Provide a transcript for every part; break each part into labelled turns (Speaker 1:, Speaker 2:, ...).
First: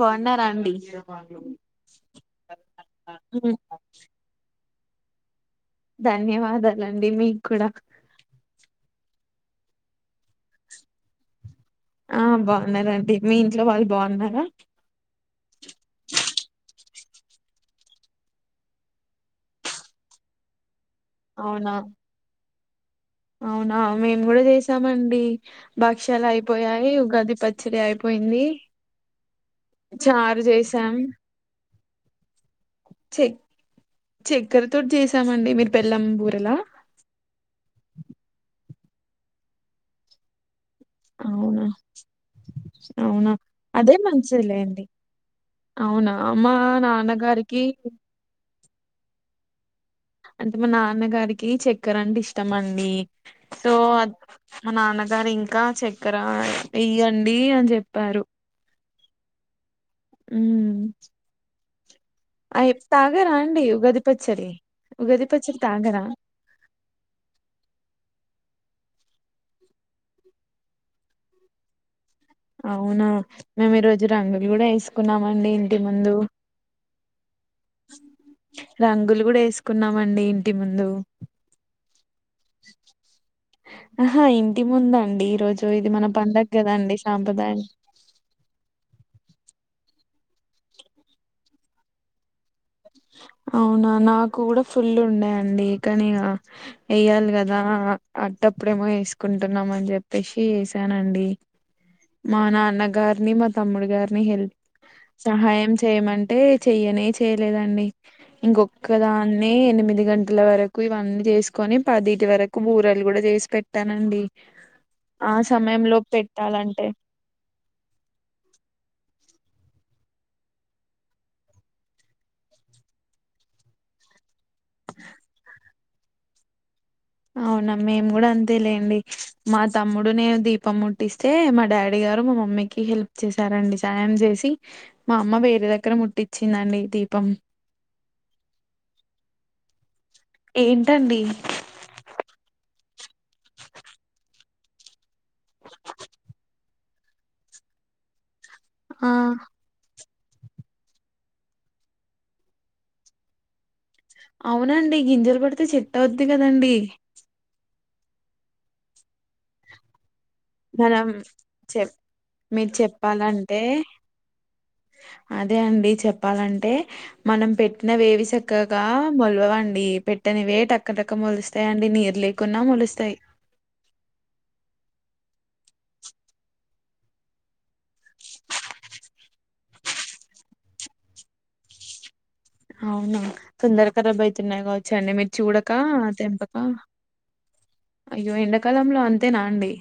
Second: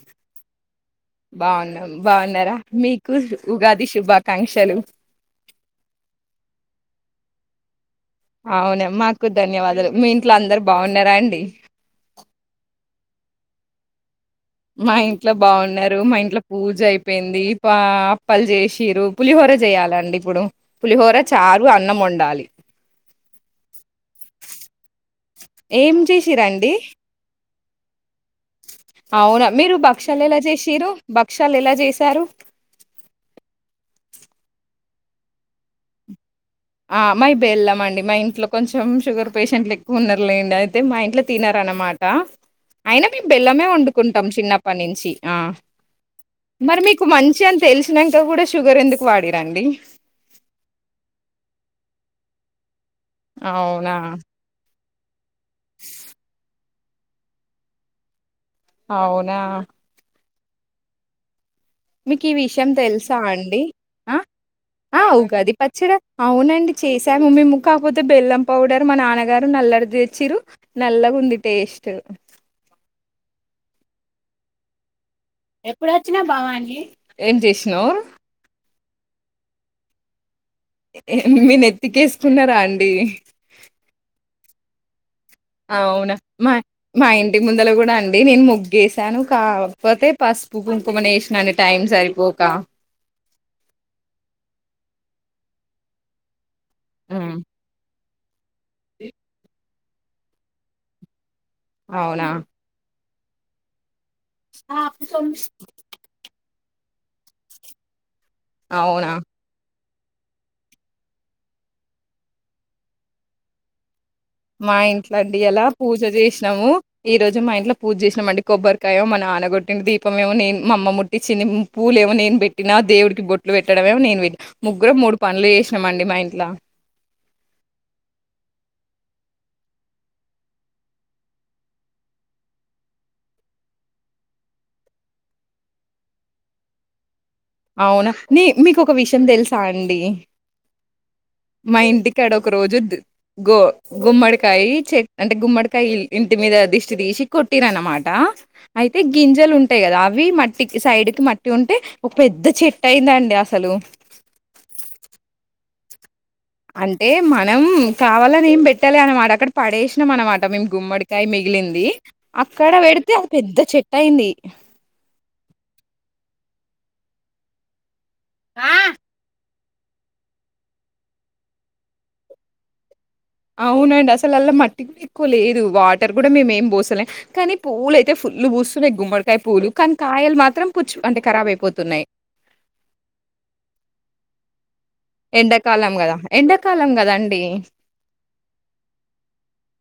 Speaker 1: బాగున్నారా అండి
Speaker 2: బాగున్నా బాగున్నారా మీకు
Speaker 1: ఉమ్,
Speaker 2: ఉగాది శుభాకాంక్షలు
Speaker 1: ధన్యవాదాలండి మీకు కూడా
Speaker 2: అవునా మాకు ధన్యవాదాలు మీ ఇంట్లో అందరు బాగున్నారా అండి
Speaker 1: ఆ బాగున్నారండి మీ ఇంట్లో వాళ్ళు బాగున్నారు
Speaker 2: మా ఇంట్లో బాగున్నారు మా ఇంట్లో పూజ అయిపో పోయింది పా అప్పలు చేసిరు పులిహోర చేయాలండి ఇప్పుడు పులిహోర చారు
Speaker 1: అవునా
Speaker 2: అన్నం వండాలి
Speaker 1: అవునా మేము కూడా చేసామండి
Speaker 2: ఏం
Speaker 1: భక్ష్యాలు
Speaker 2: చేసిరండి
Speaker 1: అయిపోయాయి గదిపతి సరయ
Speaker 2: అవునా మీరు భక్షాలు ఎలా
Speaker 1: చారు
Speaker 2: చేసిరు
Speaker 1: చేసాం
Speaker 2: భక్షలు ఎలా చేసి తారు
Speaker 1: చె చక్కర తోటి చేసామండి మీరు బేళ్ళంబూ
Speaker 2: ఆ మై బెళ్ళం అండి మా ఇంట్లో కొంచెం షుగర్ పేషెంట్లు ఎక్కువు ఉన్నారులే లేండి అది అ మా ఇంట్లో
Speaker 1: అవునా
Speaker 2: తినారనమాట అయిన మేము
Speaker 1: అవునా
Speaker 2: బెల్లమే
Speaker 1: అదే
Speaker 2: వండుకుంటాం చిన్నప్పటి
Speaker 1: మంచిదిలేండి
Speaker 2: నుంచి ఆ
Speaker 1: అవునా మా
Speaker 2: మరి మీకు మంచి అని
Speaker 1: నాన్నగారికి
Speaker 2: తెలిసినాక కూడా షుగర్ ఎందుకు వాడిరాండి
Speaker 1: అంటే మా నాన్నగారికి చక్కెర అంటే ఇష్టం అండి సో
Speaker 2: అవునా
Speaker 1: అ నాన్న దరిం కా చక్కర ఇయ్యండి అని చెప్పారు
Speaker 2: అవునా
Speaker 1: ఉ
Speaker 2: మీకు ఈ విషయం తెలుసా అండి
Speaker 1: ఉగాది పచ్చడి
Speaker 2: ఉగాది పచ్చడి అవునండి చేసాము మేము కాకపోతే బెల్లం పౌడర్ మా నాన్నగారు నల్లడిచ్చరు నల్లగా ఉంది టేస్ట్
Speaker 1: అవునా మేము ఈ రోజు రంగులు కూడా వేసి
Speaker 2: ఎప్పుడుొచ్చినా బవానీ ఏం చేసిన
Speaker 1: రంగులు కూడా వేసుకున్నామండి ముందు
Speaker 2: మీ నెతికేస్ కున్నారా అండి
Speaker 1: ఆహా ఇంటి ముందండి రోజు ఇది మన
Speaker 2: అవునా
Speaker 1: పండగ
Speaker 2: మా
Speaker 1: కదండి
Speaker 2: మా ఇంటి
Speaker 1: సాంప్రదాయం
Speaker 2: ముందలు కూడా అండి నేను మొగ్గసాను కాకపోతే పసుపు, కుంకుమని వేష్ణ టైం సరిపోక
Speaker 1: అవునా నాకు కూడా ఫుల్ ఉండేయండి కానీక వెయ్యాలి
Speaker 2: హ్మ్.
Speaker 1: కదా అడప్పుడేమో వేసుకుంటున్నామ అని చెప్పేసి వేసానండి
Speaker 2: అవునా
Speaker 1: మా నాన్నగారు నీ మ తమ్ముడి గారు హెల్ప్ సహాయం చేయమంటే చెయ్యనే చేయలేదండి
Speaker 2: అవునా
Speaker 1: ఇంకొక్కదాన్నీ ఎనిమిది పదింటి గంటల వరకు ఇవన్నీ చేసుకొని పదింటి వరకు బూరలు కూడా చేసి పెట్టానండి
Speaker 2: మా ఇంట్లో
Speaker 1: ఆ
Speaker 2: ఇయాల
Speaker 1: సమయంలో
Speaker 2: పూజ చేసినము
Speaker 1: పెట్టాలంటే
Speaker 2: ఈ రోజు మా ఇంట్లో పూజ చేసినామండి కొబ్బరికాయం మా నాన్న గొట్టిన్ను దీపమెమో నేను మా అమ్మ ముట్టిచ్చింది పూలు ఏమో నేను పెట్టినా దేవుడికి బొట్లు పెట్టడమేమో నేను పెట్ ముగ్గురం మూడు పనులు చేసి నమండి మా ఇంట్లో
Speaker 1: అవునా మేము కూడా అంతే లేండి మా తమ్ముడు నేను దీపం ముట్టిస్తే మా డాడీ గారు మా మమ్మీకి హెల్ప్ చేసారండి సాయం చేసి మా అమ్మ వేరే దగ్గర ముట్టిచ్చిందండి దీపం
Speaker 2: అవునా నీ మీకొక విషయం తెలుసా అండి
Speaker 1: ఏంటండి
Speaker 2: మా ఇంటికాడ ఒక రోజు దు గో గుమ్మడికాయి చె అంటే గుమ్మడికాయి ఇంటి మీద దిశ్ దీశిక్ కొటిరన్న మాట అయితే
Speaker 1: ఆ
Speaker 2: గింజలు ఉంటాయి కదా అవి మట్టికి సైడ్ కి మట్టి ఉంటే ఒక పెద్ద చెట్టు అయిందండి అసలు
Speaker 1: త అది కదండి
Speaker 2: మం కావాలని ఏం పెట్టాలి అనమాట అక్కడ పడేసినం అనమాట అ మేము
Speaker 1: మనం
Speaker 2: గుమ్మడికాయ
Speaker 1: చె
Speaker 2: మిగిలింది
Speaker 1: మీరు
Speaker 2: అక్కడ పెడితే అ పెద్ద
Speaker 1: చెప్పాలంటే
Speaker 2: చెట్ అయింది
Speaker 1: అంటే మనం పెట్టిన వేవి చెక్కగా మొల్వ వడి అడి పెట్టనివే టక్కటక్క మొలుస్తాయి అండి నీరు లేకుంన్నా మలుస్తాయి
Speaker 2: అవునండి అసలు అళ్లా మట్టి కూడా ఎక్కువ లేదు వాటర్ కూడా మేమ ఏం పోసలేం కానీ పూలు అయితే ఫుల్లు పూస్తున్నాయి గుమ్మడికాయ పూలు కానీ కాయలు మాత్రం పుచ్చు అంటే ఖరాబ్ అయిపోతున్నాయి
Speaker 1: అవునా తొందర కరబ్ అయితు నాగ
Speaker 2: ఎండాకాలం కదా ఎండాకాలం కదా అండి
Speaker 1: అయ్యో ఎండాకాలంలో అంతేనా అండి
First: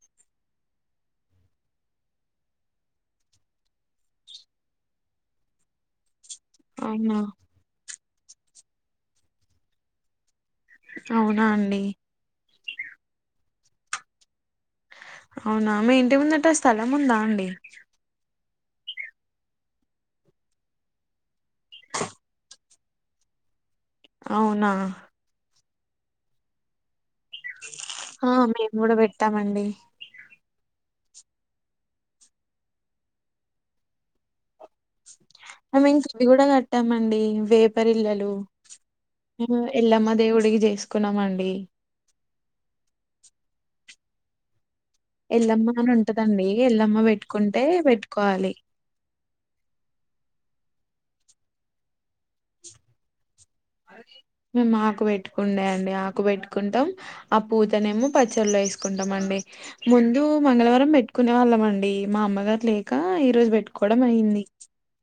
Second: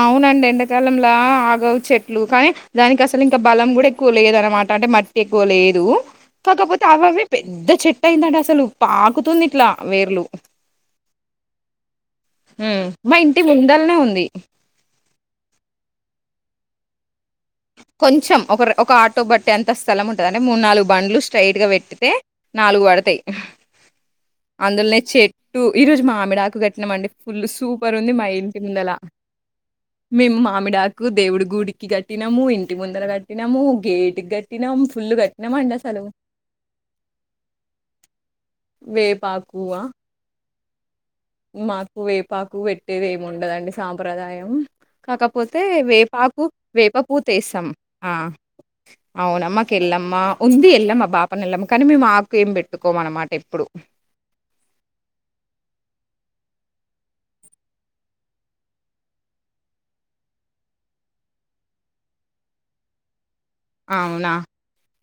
Speaker 2: అవునండి ఎండాకాలంలా ఆగవు చెట్లు కానీ దానికి అసలు ఇంకా బలం కూడా కూలియద అనమాటంటే మట్ ఎక్కువ లేదు కాకపోతే అవి
Speaker 1: అవునా
Speaker 2: అవి పెద్ద చెట్ యిందంటే అసలు పాకుతుంది ఇట్లా వేర్లు
Speaker 1: అవునా అండి
Speaker 2: మా ఇంటి ముందలనే ఉంది
Speaker 1: అవునా మ ఇంటి ముందట్టే ఆ స్థలం ఉందా అండి
Speaker 2: కొంచెం ఒకరు ఒక ఆటో బట్టి ఎంత స్థలం ఉంటుందింటే మూడు నాలుగు బండ్లు స్ట్రైట్ గా పెట్టితే నాలుగు పడతాయి
Speaker 1: అవునా
Speaker 2: ఆందోళన చె టూ ఈ రోజు మా ఆమెడ ఆకు కట్టినామండి ఫుల్ సూపర్ ఉంది మా
Speaker 1: ఆ
Speaker 2: ఇంటి
Speaker 1: మేము
Speaker 2: ముందల.
Speaker 1: కూడా పెట్టామండి
Speaker 2: మీమ్మ మామిడాకు దేవుడి గుడికి కట్టి. దినము ఇంటి ముందర కట్టినము గేటుఘట్
Speaker 1: ఇంకా మేం చిట్టి కూడా కట్టామండి. వేపరిళ్లలు మేము
Speaker 2: వేపాకువా
Speaker 1: ఎల్లమ్మ దేవుడికి చే కున్నామండి.
Speaker 2: పాకు పెట్టేదేముండదండి సాంప్రదాయం. కాకపోతే
Speaker 1: ఎల్లమ్మ అని ఉంటదండి
Speaker 2: వేపాకు వేప
Speaker 1: ఎల్లమ్మ
Speaker 2: పూత
Speaker 1: పెట్టుకుంటే
Speaker 2: వేస్తాం ఆ.
Speaker 1: పెట్టుకోవాలి
Speaker 2: అవునా మాకు ఎల్లమ్మ ఉంది ఎల్లమ్మ బాపన ఎల్లమ్మ కానీ మేము ఆకు ఏం పెట్టుకోమన్నమాట. ఎప్పుడు
Speaker 1: మేము ఆకు పెట్టుకుండే అండి ఆకు పెట్టు కుంటాం ఆ పూతనేమో పచ్చల్లో పచ్చళో వేసుకుంటామండీ ముందు మంగళవారం పెట్టుకునే వాళ్ళమండి మా అమ్మగారు లేక ఇ
Speaker 2: అవునా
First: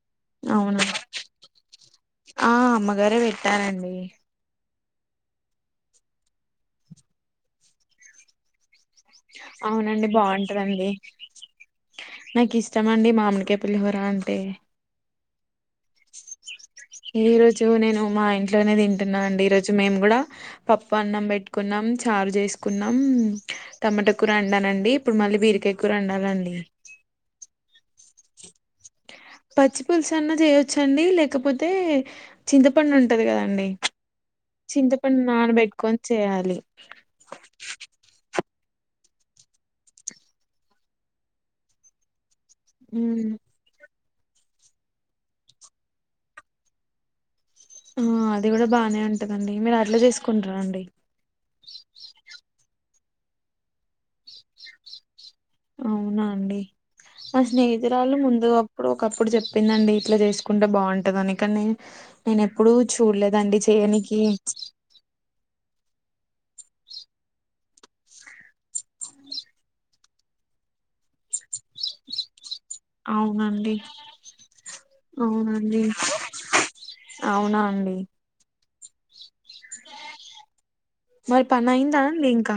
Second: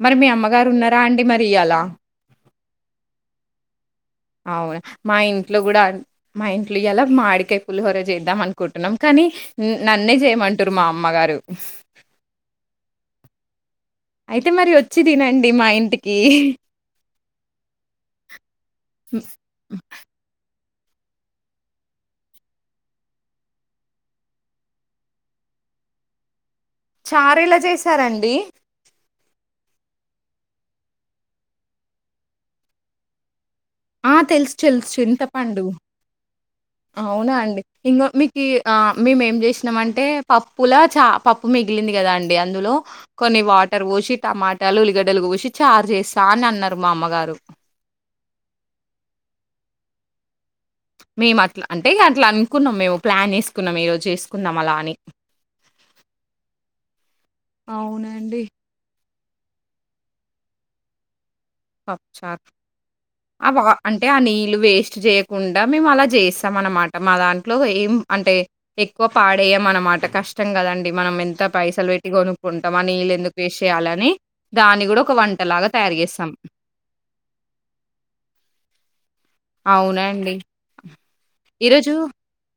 Speaker 2: మరె మీ అమ్మగారు
Speaker 1: అవునా
Speaker 2: ఉన్నారండి మరి ఇయ్యాల
Speaker 1: ఆ అమ్మగారే పెట్టారండి.
Speaker 2: అవునా మా ఇంట్లో కూడా మా ఇంట్లో ఇయాల మామిడికాయ పులిహోర చేద్దామనుకుంటున్నా. కుంటున్న కాని
Speaker 1: అవునండి
Speaker 2: నన్నే చేయమంటున్నారు మా
Speaker 1: బాగుంటదండి
Speaker 2: అమ్మ గారు.
Speaker 1: నాకు ఇష్టం అండి మామిడికాయ పులిహోర అంటే.
Speaker 2: తినండి మా ఇంటికి
Speaker 1: ఈరోజు నేను మా ఇంట్లోనే తింటున్నండి. ఈరోజు మేము కూడా పప్పు అన్నం పెట్టుకున్నాం చారు చేసుకున్నాం టమాటా కూర వండానండి ఇప్పుడు మళ్ళీ బీరకాయ కూర వండాలండి.
Speaker 2: డి.
Speaker 1: పచ్చి పులుసు అన్నా చేయొచ్చండి లేకపోతే చింతపండు ఉంటది కదండి.
Speaker 2: ఆ తెలుసు చెలుసు తెలుసు చింతపండు.
Speaker 1: నానబెట్టుకొని చేయాలి
Speaker 2: అవునా అండి ఇంగో మీక్ ఆ మేము ఏం చేశినం అంటే పప్పులా చ పప్పు మిగిలింది కదా అండి అందులో
Speaker 1: ఉమ్,
Speaker 2: కొన్ని వాటర్ పోశి టమాటాలు ఉల్లిగడ్డలు గోషి చారు చేస్తా అన్ని అన్నారు మా అమ్మగారు.
Speaker 1: ఆ అది కూడా బాగానే ఉంటదండి మీరు అట్లా చేసుకో
Speaker 2: మేము అట్లా అంటే ఇగా అట్లా అనుకున్నాం మేము. ప్లాన్ వేసుకున్నాం ఈరోజు చేసుకుందాం అలా అని.
Speaker 1: అవునా అండి మా స్నేహితురాళు
Speaker 2: అవునండి.
Speaker 1: ముందు గా అప్పుడు ఒకప్పుడు చెప్పిందండి ఇట్లా చేసుకుంటే బాగుంటద అని. కానీ నేను
Speaker 2: పప్పుచారు.
Speaker 1: ఎప్పుడూ
Speaker 2: ఆ
Speaker 1: చూడలేదండి
Speaker 2: వా
Speaker 1: చేయనికి.
Speaker 2: మేము అలా చేస్తాం అనమాట. మా దాంట్లో ఏం అంటే ఎక్కువ పాడేయం అనమాట కష్టం కదండి మనం ఎంత పైసలు పెట్టి కొనుక్ కుంటాం ఆ నీళ్ళు ఎందుకు వేస్ట్
Speaker 1: అవునండి
Speaker 2: చేయాలి ఆని దాని కూడా ఒక వంటలాగా
Speaker 1: అవునండి
Speaker 2: తయారు చేస్తాం.
Speaker 1: అవునా అండి.
Speaker 2: అవునాండి
Speaker 1: మరి పని
Speaker 2: ఈరోజు
Speaker 1: అయిందా అండి ఇంకా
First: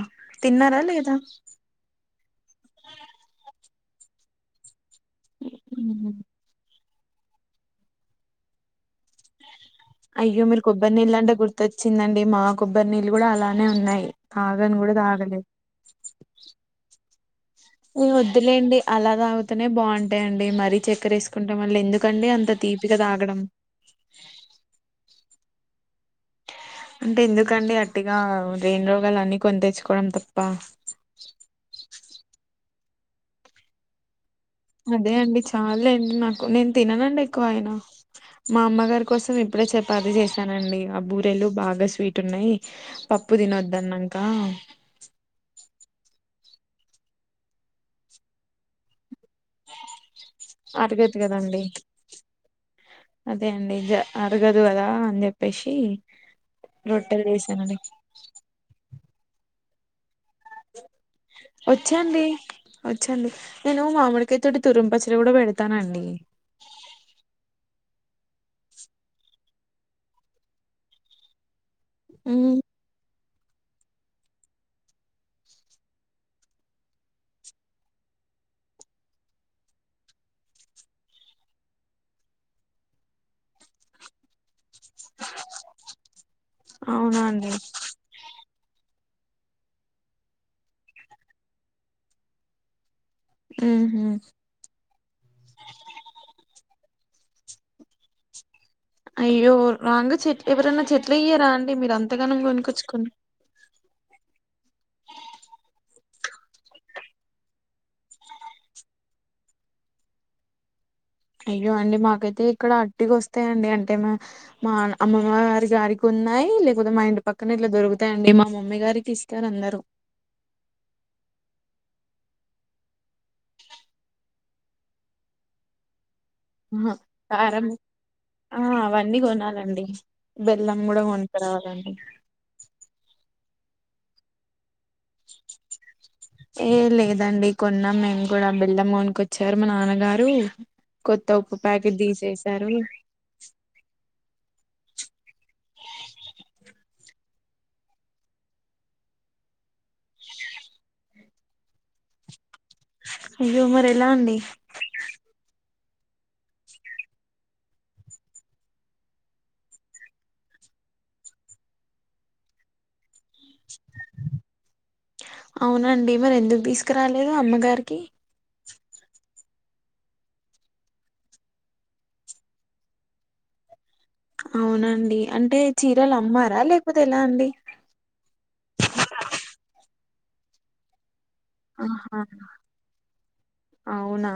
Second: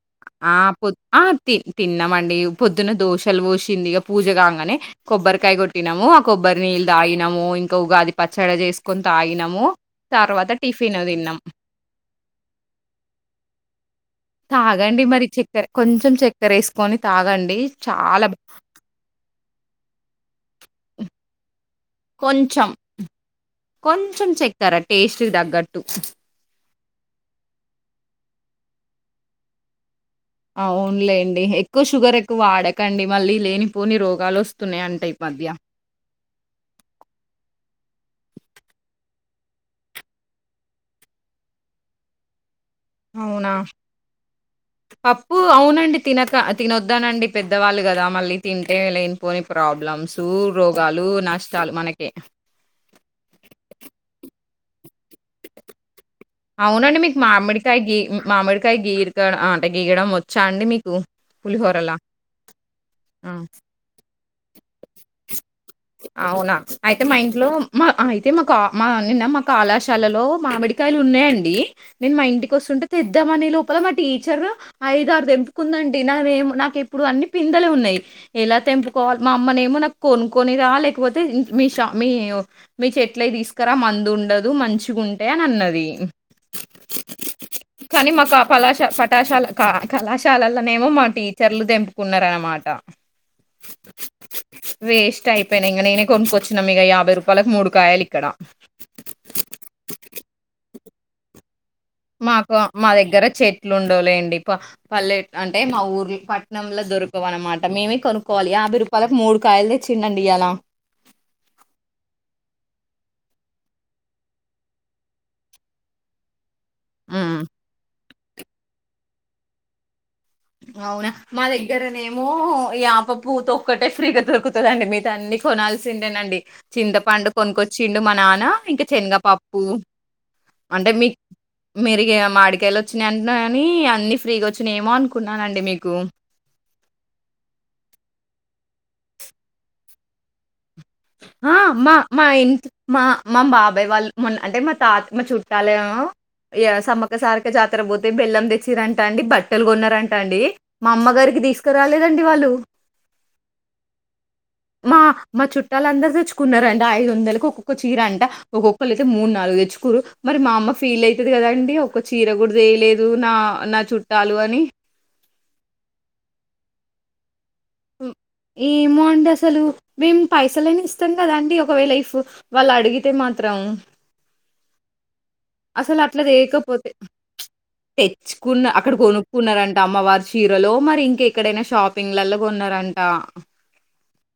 Speaker 2: ఆ
Speaker 1: తిన్నారా
Speaker 2: పొద్
Speaker 1: లేదా
Speaker 2: ఆ తి తిన్నామండి యే పొద్దున దోషలు పోశింది ఇగ పూజ గాంగనే కొబ్బరి కాయ గొట్టినము
Speaker 1: ఉహు.
Speaker 2: ఆ కొబ్బరి నీల్ తాగినము ఇంకా ఉగాది పచ్చడి జేసుకుని తాగినము
Speaker 1: అయ్యో మీరు కొబ్బరి నీల్లన్ట గుర్తోచ్ చిందండి మా కొబ్బరి నీళ్ళు గూడా అలానే ఉన్నాయి తాగను కూడా
Speaker 2: తాగండి మరి
Speaker 1: తాగలేదు
Speaker 2: చెక్కారు కొంచెం చెక్క క్కరేసుకొని తాగండి చాలా
Speaker 1: వద్దులేండి అలా తాగుతనే బాగుంటాయండి మరి చక్కరేసుకుంటే
Speaker 2: కొంచెం కొంచెం చెక్కర టేస్ట్ చి దగ్గట్టు
Speaker 1: అంటే ఎందుకండి అట్టిగా రెని రోగాల అని కొని తెచ్చుకోవడం తప్
Speaker 2: అవున్లేండి ఎక్కువ షుగర్ ఎక్కువ వాడక్ కండి మళ్ళీ లేనిపోని రోగాలు వస్తాయి
Speaker 1: అదే అండి చాలండి నాకు నేను తిననండి ఎక్కువ అయినా మా అమ్మగారికి కోసం ఇప్పుడే చపాతి చేశానండి ఆ బూరేలు బాగా స్వీట్ ఉన్నాయి పప్పు
Speaker 2: అవునా
Speaker 1: తినొద్దన్నాక
Speaker 2: పప్పు అవునండి తినక తినొద్దానండి పెద్దవాళ్ళు కదా మళ్ళీ తింటే లేని పోని ప్రాబ్లమ్స్ రోగాలు
Speaker 1: అరగదు కదండి
Speaker 2: నష్టాలు మనకే
Speaker 1: రగదు కదా అని చెప్పేసి
Speaker 2: అవునండి మీకు
Speaker 1: రొట్టెలు చేసానండి
Speaker 2: మామిడికాయ గీ మామిడికాయ గీ ఆంట గీగడం వచ్చ
Speaker 1: వచ్చాండి వచ్చాండి
Speaker 2: ఆ!
Speaker 1: నేను మామిడి టి తరుం పచ్చడి గూడా పె
Speaker 2: అవునా అయితే మా ఇంట్లో మా అయితే మాకు మా నిన్న మా కళాశాలలో మామిడికాయలు ఉన్నాయంండి నేను మా ఇంటికి
Speaker 1: ఉమ్
Speaker 2: వస్తుంటే తెద్ద ద్దమని లోపల మా టీచర్ ఐదు ఆరు తెంపుకుందండి నాేమో నాకు ఎప్పుడు అన్ని పిందలే ఉన్నాయి ఎలా తెంపుకోవాలి మా అమ్మనే ఏమో నాకు కొను కొన్ని రా లేకపోతే మీ ష మీ మీ చెట్లవి తీసుకురా మందు ఉండదు మంచిగా ఉంటాయి అని అన్నది
Speaker 1: అవునా అండి
Speaker 2: కనిమఖ పలాశ ప కశాల క కళాశాలలోనేమో మా టీచర్లు తెంపుకున్నార అనమాట
Speaker 1: ఊహు
Speaker 2: ఇ అయిపోయిన ఇంగ నేనే కొనుక్కొచ్చిన మ ఇక యాభై రూపాయలకు మూడు కాయలు ఇక్కడ
Speaker 1: అయ్యో రంగు చెట్లే ఎప్పురన్న చెట్లయ రాం
Speaker 2: మాకు మా దగ్గర చెట్లు ఉండవులేండి పల్లె అంటే మా ఊర్ పట్నంలో దొరకవ అన్నమాట మేమే కొనుక్కోవాలి యాభై రూపాయలకు మూడు కాయలు తెచ్చిండండి ఇలా
Speaker 1: అయ్యో అండి మాకైతే ఇక్కడ అటికి వస్తాయంండి అంటే మా మా అమ్మమ్మ గారి గారికి ఉన్నాయి లే మైం
Speaker 2: హ్మ్.
Speaker 1: పక్కన ఇ దర్గు అంతే అండి మా మమ్మీ గారికి ఇస్తారు అందరూ
Speaker 2: అవునా మా దగ్గరనేమో ఈ ఆప పూత ఒక్కటే ఫ్రీగా దొరుకుతుందండి మీత అన్ని కొనాల్సిందేనండి
Speaker 1: ఆహా
Speaker 2: చింతపండు
Speaker 1: కారం
Speaker 2: కొనుకొచ్చిండు మా నాన్న
Speaker 1: ఆ
Speaker 2: ఇంకా
Speaker 1: అవన్నీ
Speaker 2: శనగపప్పు
Speaker 1: కొనాలండి బెల్లం
Speaker 2: అంటే
Speaker 1: కూడా
Speaker 2: మీ
Speaker 1: కొనుకురావాలండి
Speaker 2: మీరు మాడికళ్ళ వచ్చిన అని అన్ని ఫ్రీగా వచ్చిన ఏమో అనుకున్నా కున్నానండి మీకు
Speaker 1: ఏ లేదండి కొన్నా మేము కూడా బిలామ్మోన్క వచ్చారు మా నాన్నగారు కొత్త
Speaker 2: ఆ
Speaker 1: ఉప్పు
Speaker 2: మా
Speaker 1: ప్యాకెట్
Speaker 2: మా ఇట్
Speaker 1: తీసేసారు
Speaker 2: మా మా బాబాయ్ వాళ్ళు మొన్న అంటే మా తాత్మ చుట్టాలేమో సమ్మక సారక జాతర పోతే బెల్లం తెచ్చిరంటాండి బట్టలు కొన్న అంటా అండి మా అమ్మగారి తీసుకురాలేదండి వాళ్ళు
Speaker 1: అయ్య ఉమర్ ఎలా అండి
Speaker 2: వాళ్ళ అందరుూ తెచ్చుకున్నండి ఐదు వందలకి ఒక్కొక్క చీర అంటే ఒక్కొక్కళ్రు అయితే మూడు నాలుగు తెచ్చుకోరు మరి మా అమ్మ ఫీల్ అవుతుంది కదాండి ఒక్క చీర కూడా వేయలేదు నా నా చుట్టాలు అని.
Speaker 1: అవునండి మరి ఎందుకు తీసుకు కా రాలే అమ్మగారికి
Speaker 2: హ్మ్. ఏమో అండి అసలు మేము పైసలని ఇస్తాం కదా అండి ఒక వేలా లైఫ్ వాళ్ళు అడిగితే మాత్రం
Speaker 1: అవునండి అంటే
Speaker 2: అసలు
Speaker 1: చీరలు
Speaker 2: అట్లా
Speaker 1: అమ్మారా
Speaker 2: తెయకపోతే
Speaker 1: లేకపోతే ఎలా అండి
Speaker 2: తెచ్చుకున్న అక్కడ కొనుక్కున్నారంటే అమ్మవారు చీరలో మరి ఇంక ఎక్కడైనా షాపింగ్
Speaker 1: ఆహా
Speaker 2: లలో కొన్నారంట
Speaker 1: ఆ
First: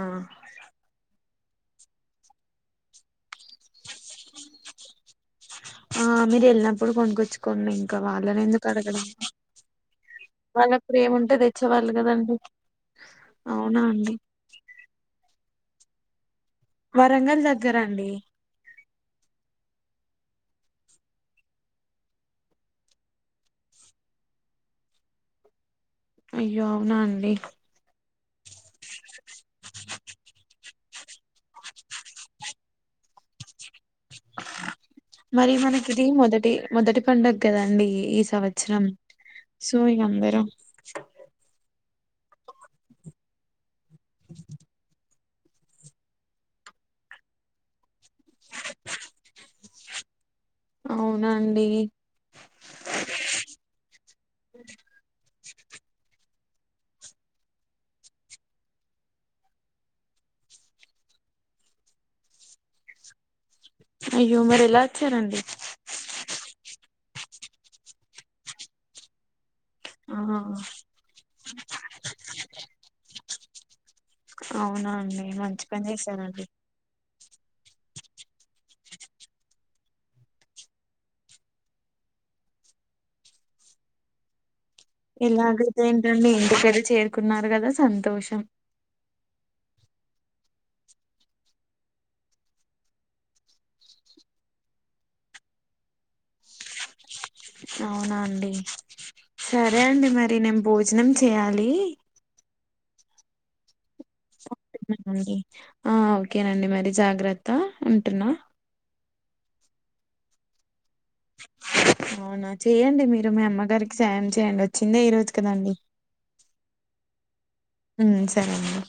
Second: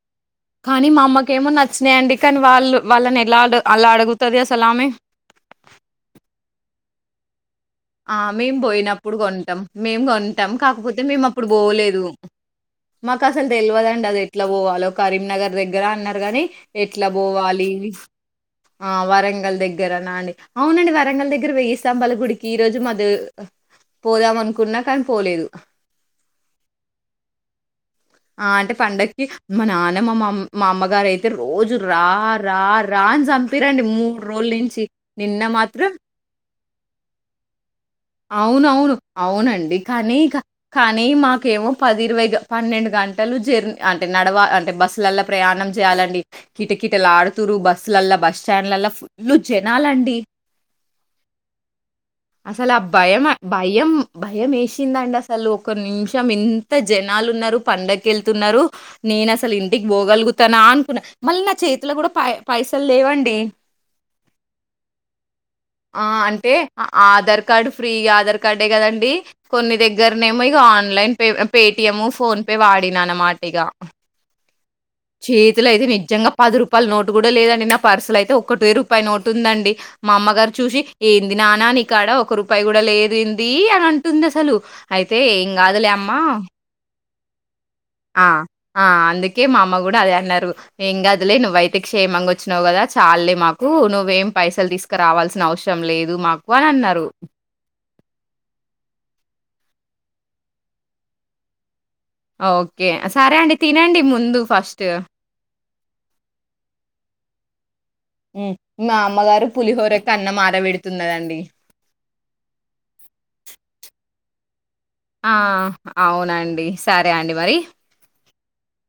Speaker 2: కాాని మమా క ఏమ నచ్చినాయండి కానీ వాళ్ళు వాళ్ళని ఎలా అలా అడుగుతుది అసలుమెే
Speaker 1: ఆ మీరు వెళ్ళినప్పుడు కొనుకొచ్చు
Speaker 2: ఆ మేము పోయినప్పుడు కొంటాం మేము కొంటాం
Speaker 1: వాళ్ళకి
Speaker 2: కాకపోతే
Speaker 1: ప్రేమ
Speaker 2: మేము
Speaker 1: ఉంటే
Speaker 2: అప్పుడు
Speaker 1: తెచ్చేవాళ్ళు
Speaker 2: పోవలేదు
Speaker 1: కదండి
Speaker 2: మాకు అసలు
Speaker 1: అవునా
Speaker 2: తెలియదండి
Speaker 1: అండి
Speaker 2: అది ఎట్లా పోవాలో కరీంనగర్ దగ్గర దగ్గర అన్నారు గాని ఎట్లా
Speaker 1: వరంగల్
Speaker 2: పోవాలి
Speaker 1: దగ్గర అండి
Speaker 2: ఆ వరంగల్ దగ్గరనా అండి అవునండి వరంగల్ దగ్గర వెేయిస్తాంబాల గుడికి ఈ రోజు మద పోదాం అనుకున్నా కానీ పోలేదు
Speaker 1: అయ్యో అవునా అండి
Speaker 2: ఆ అంటే పండగకి మా నాన్న మా మా అమ్మగారు అయితే రోజు రా రా రా అని చంపిరండి మూడు రోజుల నుంచి నిన్న
Speaker 1: మరి మనకి
Speaker 2: మాత్రం
Speaker 1: ఇది మొదటి మొదటి పండుగ కదండి. ఈ సంవత్సరం
Speaker 2: అవునవును
Speaker 1: సో
Speaker 2: అవునండి.
Speaker 1: ఇగ
Speaker 2: కానీ
Speaker 1: అందరూ
Speaker 2: కానీ మాకేమో పది ఇరవై పన్నెండు గంటలు జర్నీ అంటే నడవా అంటే బస్సుల్లాల ప్రయాణం చేయాలండి. కిటకిీటలు ఆడుతుర్రు. బస్సులల్లా, బస్ స్టాండ్లల్లా ఫుల్ జనాలండి.
Speaker 1: అవునండి.
Speaker 2: అసలా భయం భయం భయం వేసిందండి. అసలు ఒక నిమిషం ఇంత జనాలు ఉన్నారు పండక్కి వెళ్తున్నారు. నేను అసలు ఇంటికి పోగలుగుతానా అనుకున్నా మళ్ళీ నా చేతిలో కూడా పై పైసలు లేవండి.
Speaker 1: అయ్యో మరి ఎలా వచ్చారండి.
Speaker 2: ఆ అంటే ఆధార్ కార్డు ఫ్రీగా ఆధార్ కార్డే కదండి. కొన్ని
Speaker 1: ఆ
Speaker 2: దగ్గరనేమో ఇగా online pay Paytm, PhonePe వాడిన అనమాట ఇగా
Speaker 1: అవునా అండి. మంచి పని చేశారండి.
Speaker 2: కూడా లేదండి. నా పార్సల్ అయితే ఒకటే రూపాయి నోట్ ఉందండి. మా అమ్మగారు చూసి ఏంది. నాన్న నీకాడ ఒక రూపాయి కూడా లేదంది. అని అంటుంది. అసలు
Speaker 1: ఎలాగైతే ఏంటండి. ఇంటికైతే చేరు కున్నారు కదా
Speaker 2: ఆ
Speaker 1: సంతోషం
Speaker 2: ఆ అందు ఓకే మా అమ్మ కూడా అదే అన్నారు. ఏమ్ కాదు లే నువ్వు వైతే క్షేమంగా వచ్చినావు కదా చాల్లే మాకు నువ్వేం పైసలు తీసుకురావాల్సిన అవసరం లేదు. మాకు అని అన్నారు.
Speaker 1: అవునాండి. సరే అండి. మరి నేను భోజనం చేయాలి.
Speaker 2: ఓకే సరే అండి తినండి. ముందు ఫస్ట్.
Speaker 1: ఆ ఓకేనండి మరి జాగ్రత్త ఉంటున్నా
Speaker 2: అమ్మాగారు పూలిహోరతే అన్నం ఆరాబేడు
Speaker 1: అవునా చేయండి మీరు మీ అమ్మగారికి సహాయం చేయండి. వచ్చిందే ఈ రోజు
Speaker 2: ఆ
Speaker 1: కదండి
Speaker 2: అవునండి సర్ అండి మరి
Speaker 1: హ్మ్ సరే అండి.